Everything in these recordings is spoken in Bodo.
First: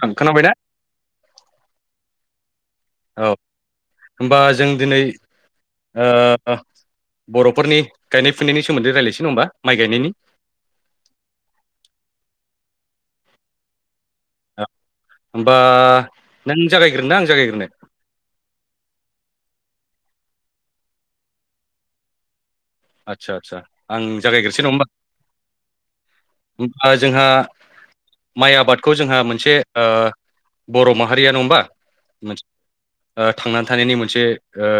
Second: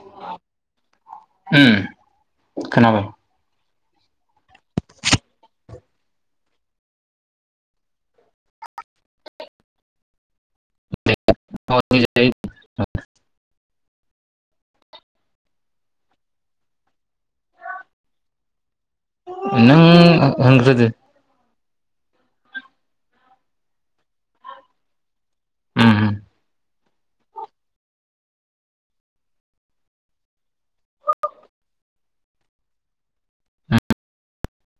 खोनाबाय दा उम खोनाबाय होमबा जों दिनै ओ बर'फोरनि गायनाय फुनायनि सोमोन्दै रायलायसै नङा होमबा माइ गायनायनि [unintelligible] होमबा नों जागायग्रोनो ना आं जागायग्रोनो [unintelligible] नों होनग्रोदो आदसा आदसा आं जागायग्रोसै नङा होमबा ओ उम जोंहा माइ आबादखौ जोंहा मोनसे ओ बर' माहारिया नङामबा मोनसे ओ थांनानै थानायनि मोनसे ओ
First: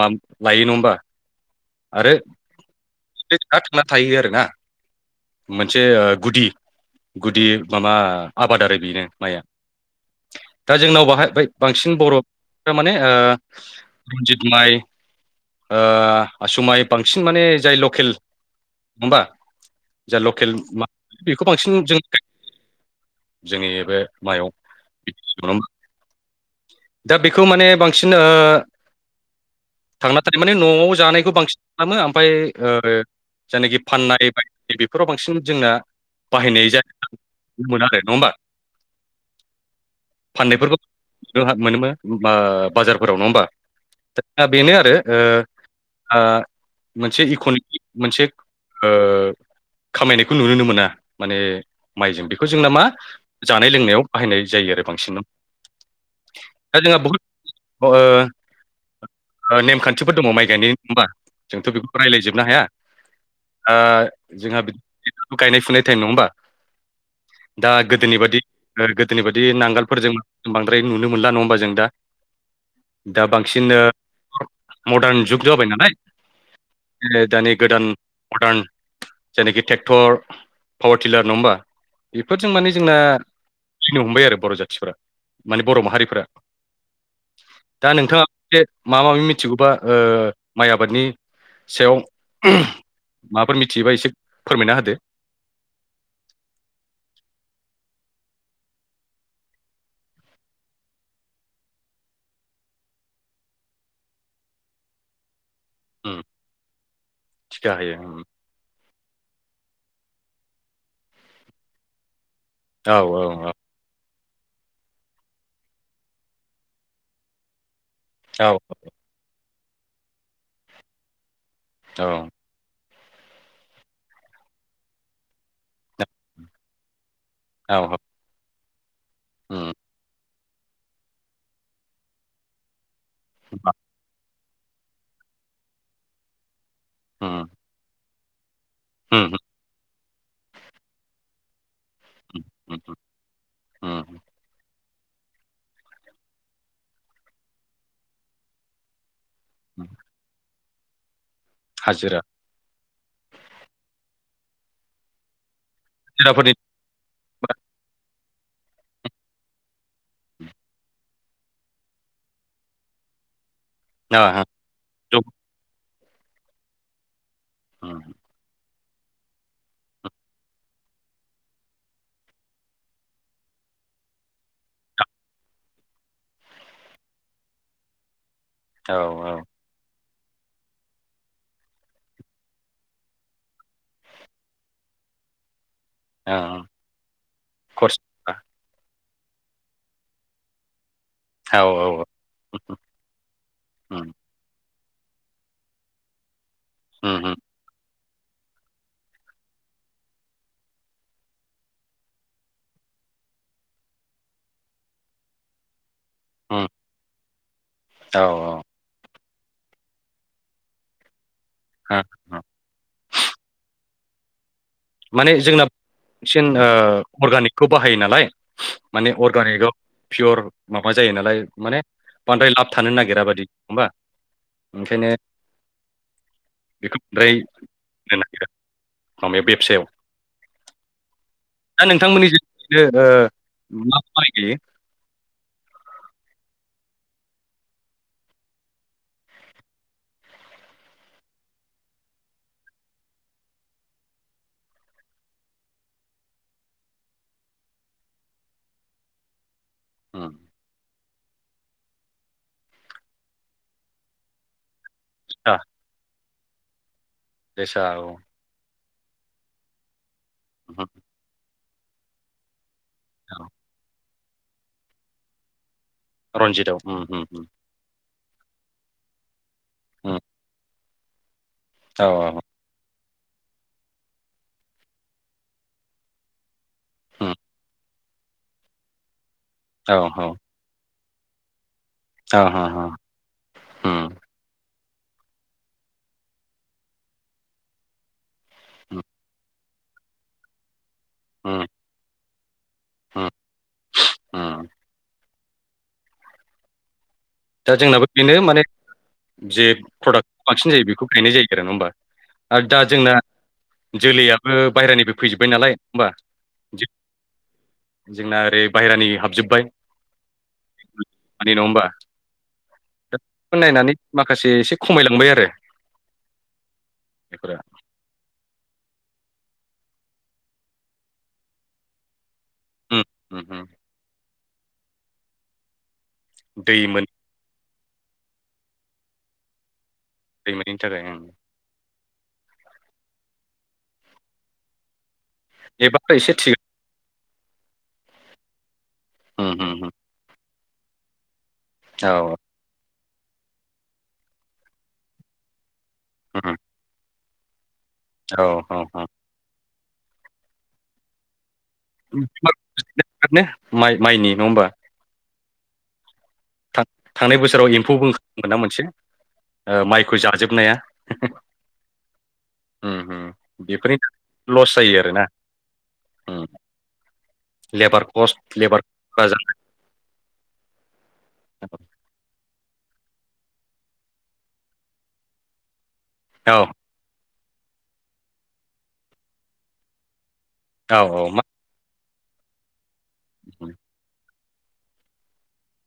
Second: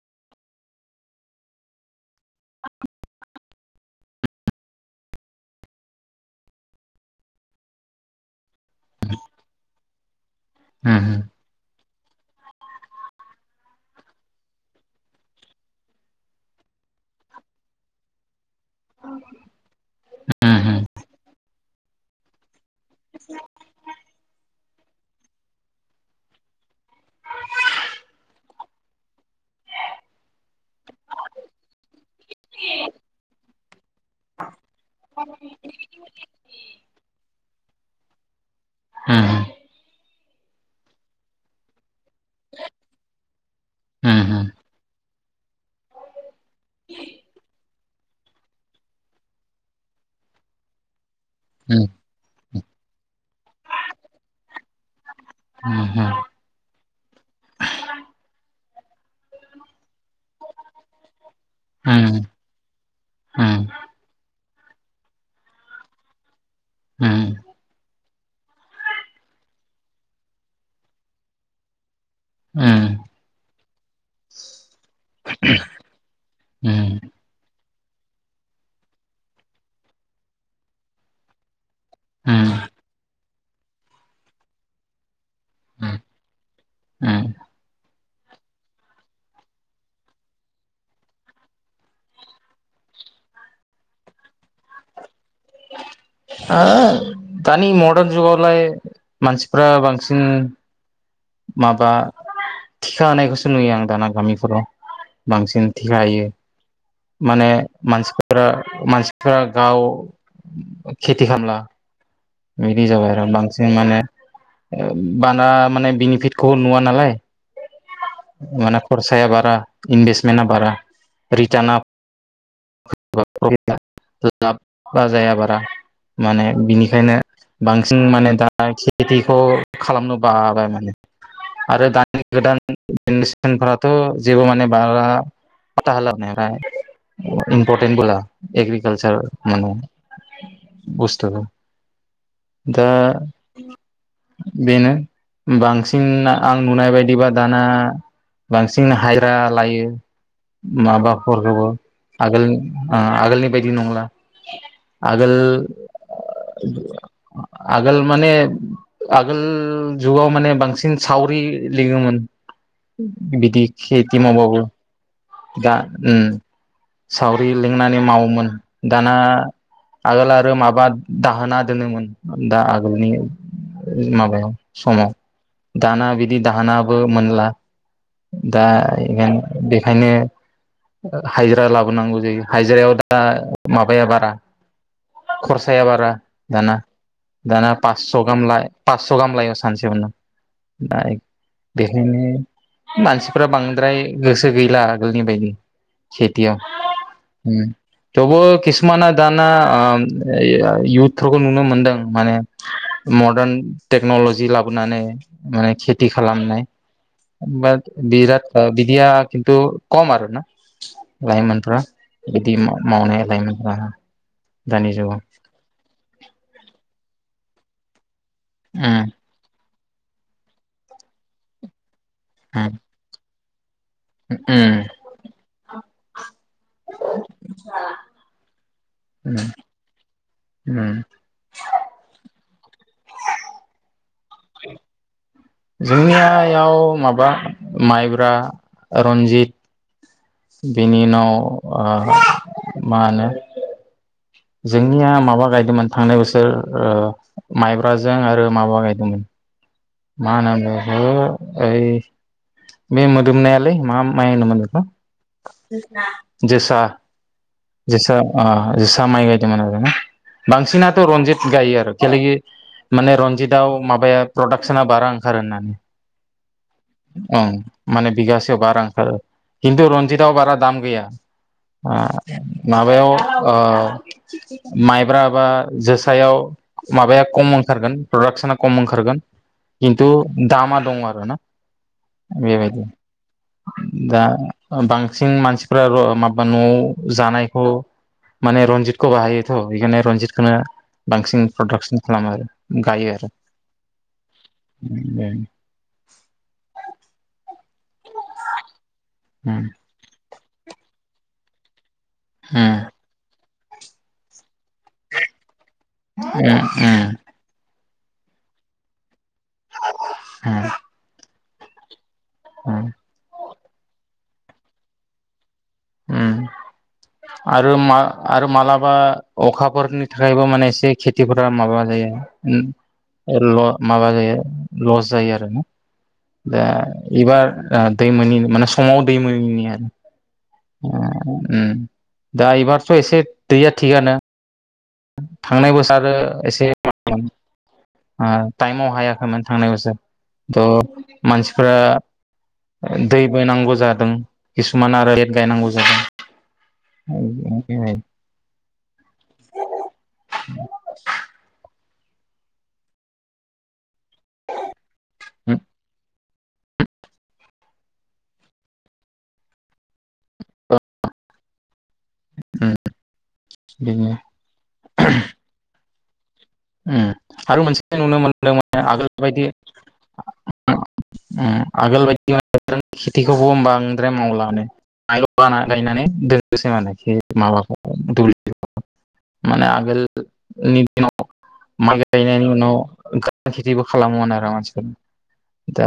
लाम लायो नङा होमबा आरो था-थांना थायो आरो ना मोनसे ओ गुदि गुदि मामा आबाद आरो बेनो माइआ दा जोंनाव उम बाहाय बांसिन बर'फोरा माने ओ रन्जित माइ ओ आसु माइ बांसिन माने जाय लकेल नङा होमबा जा लकेल उम उम माइ बेखौ बांसिन जों जोंनि बे माइयाव दा बेखौ माने बांसिन ओ थांना थानाय माने न'आव जानाय बेखौ बांसिन खालामो आमफाय ओ जायनाखि फाननाय बायनाय बेफोराव बांसिन जोंना बाहायनाय जा जादों बुंमोन आरो नङा होमबा [unintelligible] फाननायफोरखौ जोंहा मोनोमोन ओ बाजारफोराव नङा होमबा उम उम दा बेनो आरो ओ ओ मोनसे इक'नमि मोनसे ओ खामायनायखौ नुनोनो मोना माने माइजों बेखौ बेखौ जोंना मा जानाय लोंनायाव बाहायनाय जायो आरो बांसिन दा जोंहा बहुत ओ नेम खानथिफोर दङ माइ गायनायनि होमबा जोंथ' बेखौ रायलायजोबनो हाया ओ जोंहा [unintelligible] गायनाय फुनाय टाइम नङा होमबा उ दा गोदोनि बायदि गोदोनि बायदि नांगोलफोरजों बांद्राय नुनो मोनला नङा होमबा जों दा दा बांसिनो मडार्न जुग जाबाय नालाय दानि गोदान मडार्न जायनाखि ट्रेक्टर पावार टिलार नङा होमबा बेफोरजों उम माने जोंना फैनो हमबाय आरो बर' जाथिफोरा माने बर' उम माहारिफोरा उम दा नोंथाङा एसे माबा माबि मिथिगौबा ओ माइ आबादनि सायाव माबाफोर मिथियोबा एसे फोरमायना होदो। ओ दानि मदार्न जुगावलाय मानसिफ्रा बांसिन माबा थिखा होनानायखौसो नुयो आं दाना गामिफोराव बांसिन थिखा उम हायो माने थिखा होयो उम मानसिफोरा मानसि गाव खेथि खालामला बिदि औ जाबाय आरो औ बांसिन माने ओ बाना माने बेनिफिटखौ नुवा नालाय औ माने खरसाया बारा इनभेटमेन्टआ बारा रिटार्ना औ [inaudible] लाबा जाया बारा माने बिनिखायनो औ औ बांसिन माने दा खेथिखौ उम खालामनो बाबाय माने आरो दानि गोदान उम जेनेरेसनफ्राथ' जेबो माने बारा पाथा होला उम इमपर्टेन्ट होला एग्रकालचार माने बुस्थु उम उम दा उम बेनो बांसिन आं नुनाय बायदिबा दाना बांसिन हाय उम लायो माबा खबो हाजिरा आगोल आगोलनि बायदि नंला आगोल हाजिराफोरनि आगोल माने आगोल जुगाव माने बांसिन सावरि लिङोमोन बिदि खेथि ओ मावबाबो दा ओम सावरि लिंनानै मावोमोन दाना आगोल आरो माबा दाहोना दोनोमोन दा आगोलनि माबायाव समाव दाना बिदि दाहोनाबो मोनला दा ओ औ बेखायनो हाइजिरा लाबोनांगौ जायो हाइजिरायाव दा माबाया बारा खरसाया बारा औ ओ दाना दाना पासस' खरसा गाहाम ला फास्स' गाहाम लायो सानसेयावनो औ औ औ उम मानसिफ्रा बांद्राय उम गोसो गैला आगोलनि बायदि खेथियाव उम थेवबो किसुमाना दाना ओ इयउथफोरखौ नुनो मोनदों माने मदार्न टेक्नलजि लाबोनानै माने खे ति खालामनाय उम बा औ बिराद बिदि खिन थु खम आरो। ना लाइमोनफ्रा हो हो बिदि मावनाया लाइमोन माने जोंना बांसिन अर्गानिकखौ बाहायो नालाय माने उम अर्गानिकआव पियर माबा जायो नालाय माने बांद्राय लाब थानो नागिरा बादि बा उम ओंखायनो बेखौ बद्राय नागिर उम उम बे माइ गायो जोंनियाव माबा माइब्रा रन्जित बेनि उनाव आ मा होनो जोंनिया माबा गायदोंमोन थांनाय बोसोर ओ माइब्राजों आरो माबा गायदोंमोन उम, मा होनो बै ओ ओइ बे मोदोमनायालै मा माइ होनोमोन बेखौ? जोसा जोसा जोसा अ जोस सा माइ गायदोंमोन आरोना बांसिनाथ' रनजित गायो आरो थेलेगि माने रनजितआव माबाया प्रडाक्सना बारा ओंखारो होननानै। रन्जितआव औ रन्जित औ उम उम औ उम माने बिगासेयाव बारा ओंखारो खिन्थु उम रनजितआव बारा दाम गैया ओ औ माबायाव ओ माइब्रा बा जोसायाव माबाया उम खम ओंखारगोन प्रडाक्सना खम ओंखारगोन औ खिन्थु औ दामा दं आ रो ना औ बेबायदि औ उम दा ओ बांसिन मानसिफ्रा र माबा न'आव जानायखौ माने उम रनजितखौ गाहायो थ' एखायनो रनजितखोनो बांसिन उम प्रडाक्सन खालामो आरो। गायो आरो। उम उम [unintelligible] दा जोंनाबो बेनो माने उम जे प्रडाक्ट बांसिन जायो बेखौ गायनाय जायो आरो । नङा होमबा? आरो दा जोंना जोलैया बो बाहेरानिफाय फैजोबबाय नालाय होमबा जोंना ओरै बायहेरानि हाब हम मानि नङा होमबा? उम दा बेखौ नायनानै माखासे एसे खमायलांबाय आरो। उम बेफोरा आरो मा आरो माला बा अखाफोरनि थाखायबो माने एसे खेथिफोरा माबा जायो उम उम ल उम माबा जायो लस जायो आरोना। दा दै मोन एबार आ दै मोनिनि माने समाव दै मोनिनि आरो। दै मोनैनि आ थाखाय उम दा एबारथ' एसे दैया थिगानो। थांनाय बोसारो एबार थिग एसे [unintelligible] आ टाइमाव हायाखैमोन उम थांनाय उम उम बोसोर थ' मानसि औ फोरा दैबो नांगौ जादों किसुमान आरो टेफ बायनांगौ जादों। उम [unintelligible] औ औ औ। [inaudible] [inaudible] माइ माइनि नङा होमबा? हम था थांनाय बोसोराव एम्फौ [inaudible] ना मोनसे ओ माइखौ जाजोबनाया उम उम हम बेफोरनि बिदिनो [inaudible] लस जायो आरोना। उम उम आरो मोनसे लेबार नुनो मोनदों कस्ट माने लेबार आगोल बायदि उम आगोल बायदि [inaudible] औ दोनोसै माने खे माबाखौ दुब्लिखौ माने आगोल नि औ दिनाव औ मा माइ गायनायनि उनाव [inaudible] खेथिबो खालामोमोन आरो मान दा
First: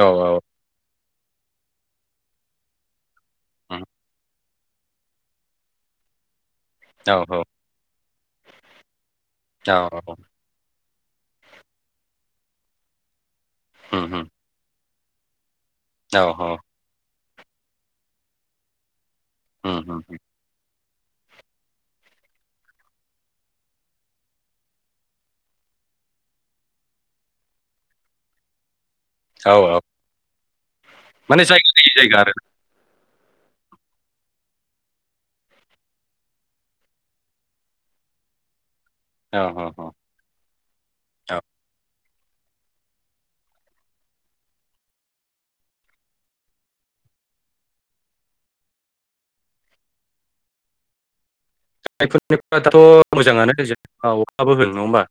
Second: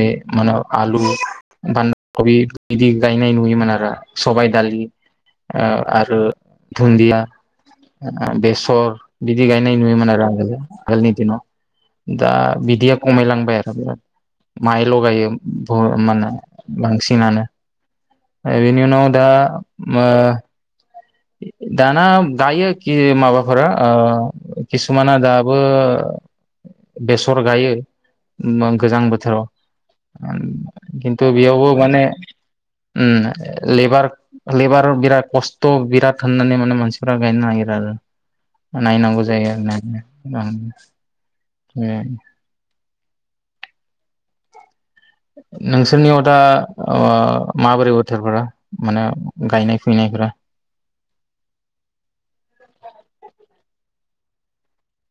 औ मानो आलु बान्दा खबि बिदि गायनाय नुयोमोन उम आरो। सबाय दालि ओ आरो औ दुन्दिया ओ बेसर बिदि गायनाय औ नुयोमोन आरो आगोलो। आगोलनि दिनाव दा बिदिया खमायलांबाय आरो बिराद उम उम माइल गायो। ब औ मानो औ बांसिनानो। ओ‌ इनि उनाव दा उम, उम, मो उम। दाना गायोखि माबाफोरा ओ किसुमाना दाबो [inaudible] बेसर गायो मां गोजां बोथोराव औ औ खिन्थु माने बियावबो जायगा लायै माने जायगा आरो उम लेबार लेबार बिराद कस्थ' बि दाग होननानै माने मानसिफोरा गायनो नागिरो आरो नायनांगौ औ जायो औ आरो [unintelligible] नोंसोरनियाव दा माबोरै बोथोरफोरा माने गायनाय फुनाय [unintelligible] जायफोरनिफाथ' मोजाङानो अखाबो होन नङा होमबा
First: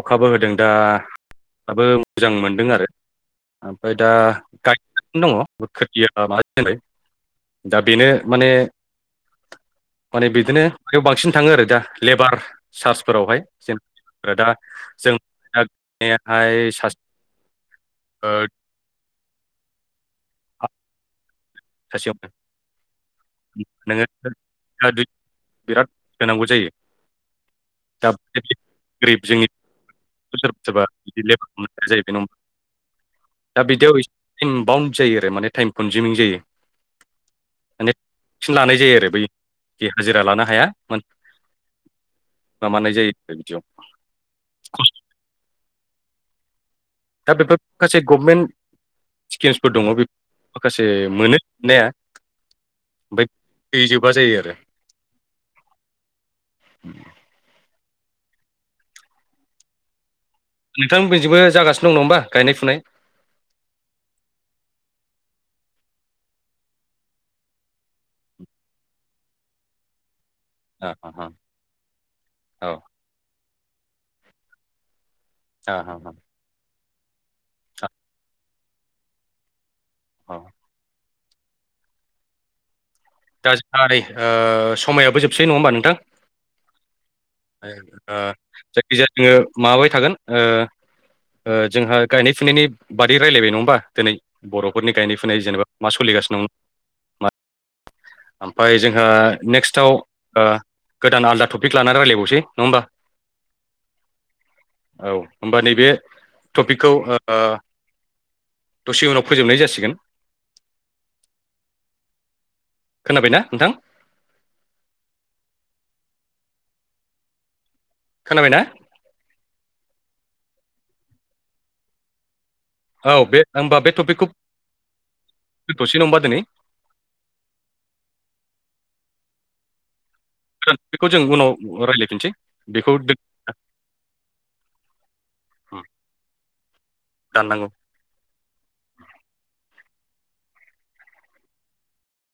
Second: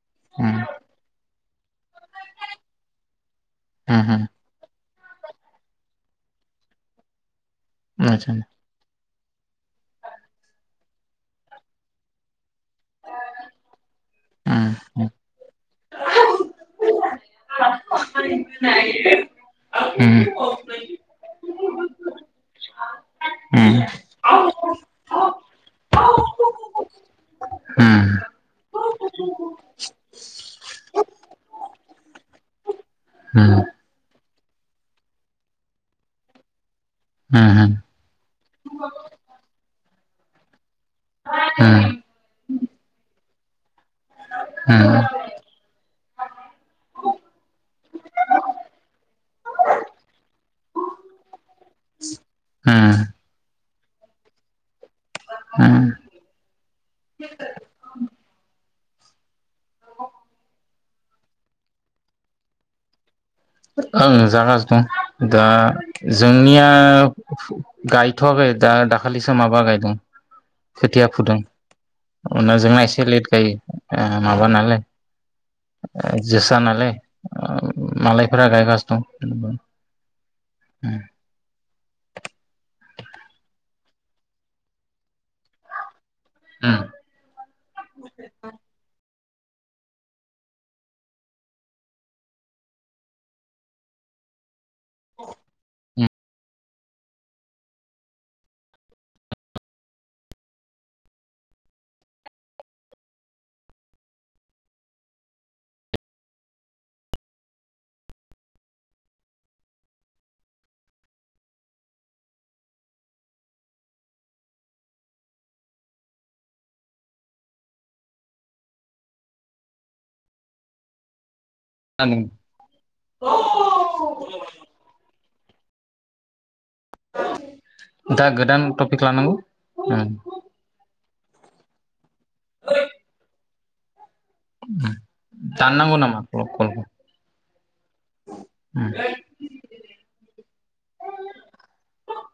अखाबो होदों उम दा दाबो मोजां मोनदों आरो ओमफ्राय उम दा गायगासिनो दङ खोरथिया [unintelligible] दा बेनो उम आतसा माने माने बिदिनो माबायाव बांसिन थाङो आरो दा लेबार चार्सफोरावहाय जों दा उम जों दहाय चार [inaudible] सासेयावनो नोङो बिराद होनांगौ जायो दा गोरिब जोंनि [unintelligible] दा बिदियाव एसे टाइम बाउन्ड जायो आरो माने टाइम कनजिउमिं जायो मानेफिन लानाय जायो आरो बैखि हाजिरा लानो हाया माबानाय जायो बिदियाव होम दा बेफोर माखासे गभमेन्ट स्किलफोर दङ बे माखासे मोनो ने ओमफ्राय गैजोबा जायो आरो होम नोंथांमोननिथिंबो जागासिनो दं नङा होमबा गायनाय फुनाय ओं जागासिनो दं दा जोंनिया गायथ'वाखै दा दाखालिसो माबा गायदों औ खोथिया फुदों उनाव औ अ जोंना एसे लेट जायो माबा नालाय अ अ जोसा नालाय अ मालायफोरा गायगासै दं औ दा जोंहा नै समायाबो जोबसै नङा होमबा नोंथां दं जायखिजाया जोङो माबाबाय थागोन जोंहा गायनाय फुनायनि बादै रायज्लायबाय नङा होनोमा दिनै बर' न'खरनि गायनाय फुनाय जेनेबा मा सोलिगासिनो दं म ओमफफ्राय जोंहा नेक्स्टआव गोदान आलदा टपिक लानानै रायज्लायबावसै नङा होमबा औ होमबा नैबे टपिकखौ आ दसे उनाव फोजोबनाय जासिगोन खोनाबायना नोंथां खोनाबायना [unintelligible] औ बे होमबा बे टपिकखौ दोनथ'सेै [unintelligible] दिनै दा गोदान टपिक लानांगौ बेखौ जों उनाव रायज्लायफिनसै बेखौ दानांगौ नामा कलखौ दाननांगौ [inaudible]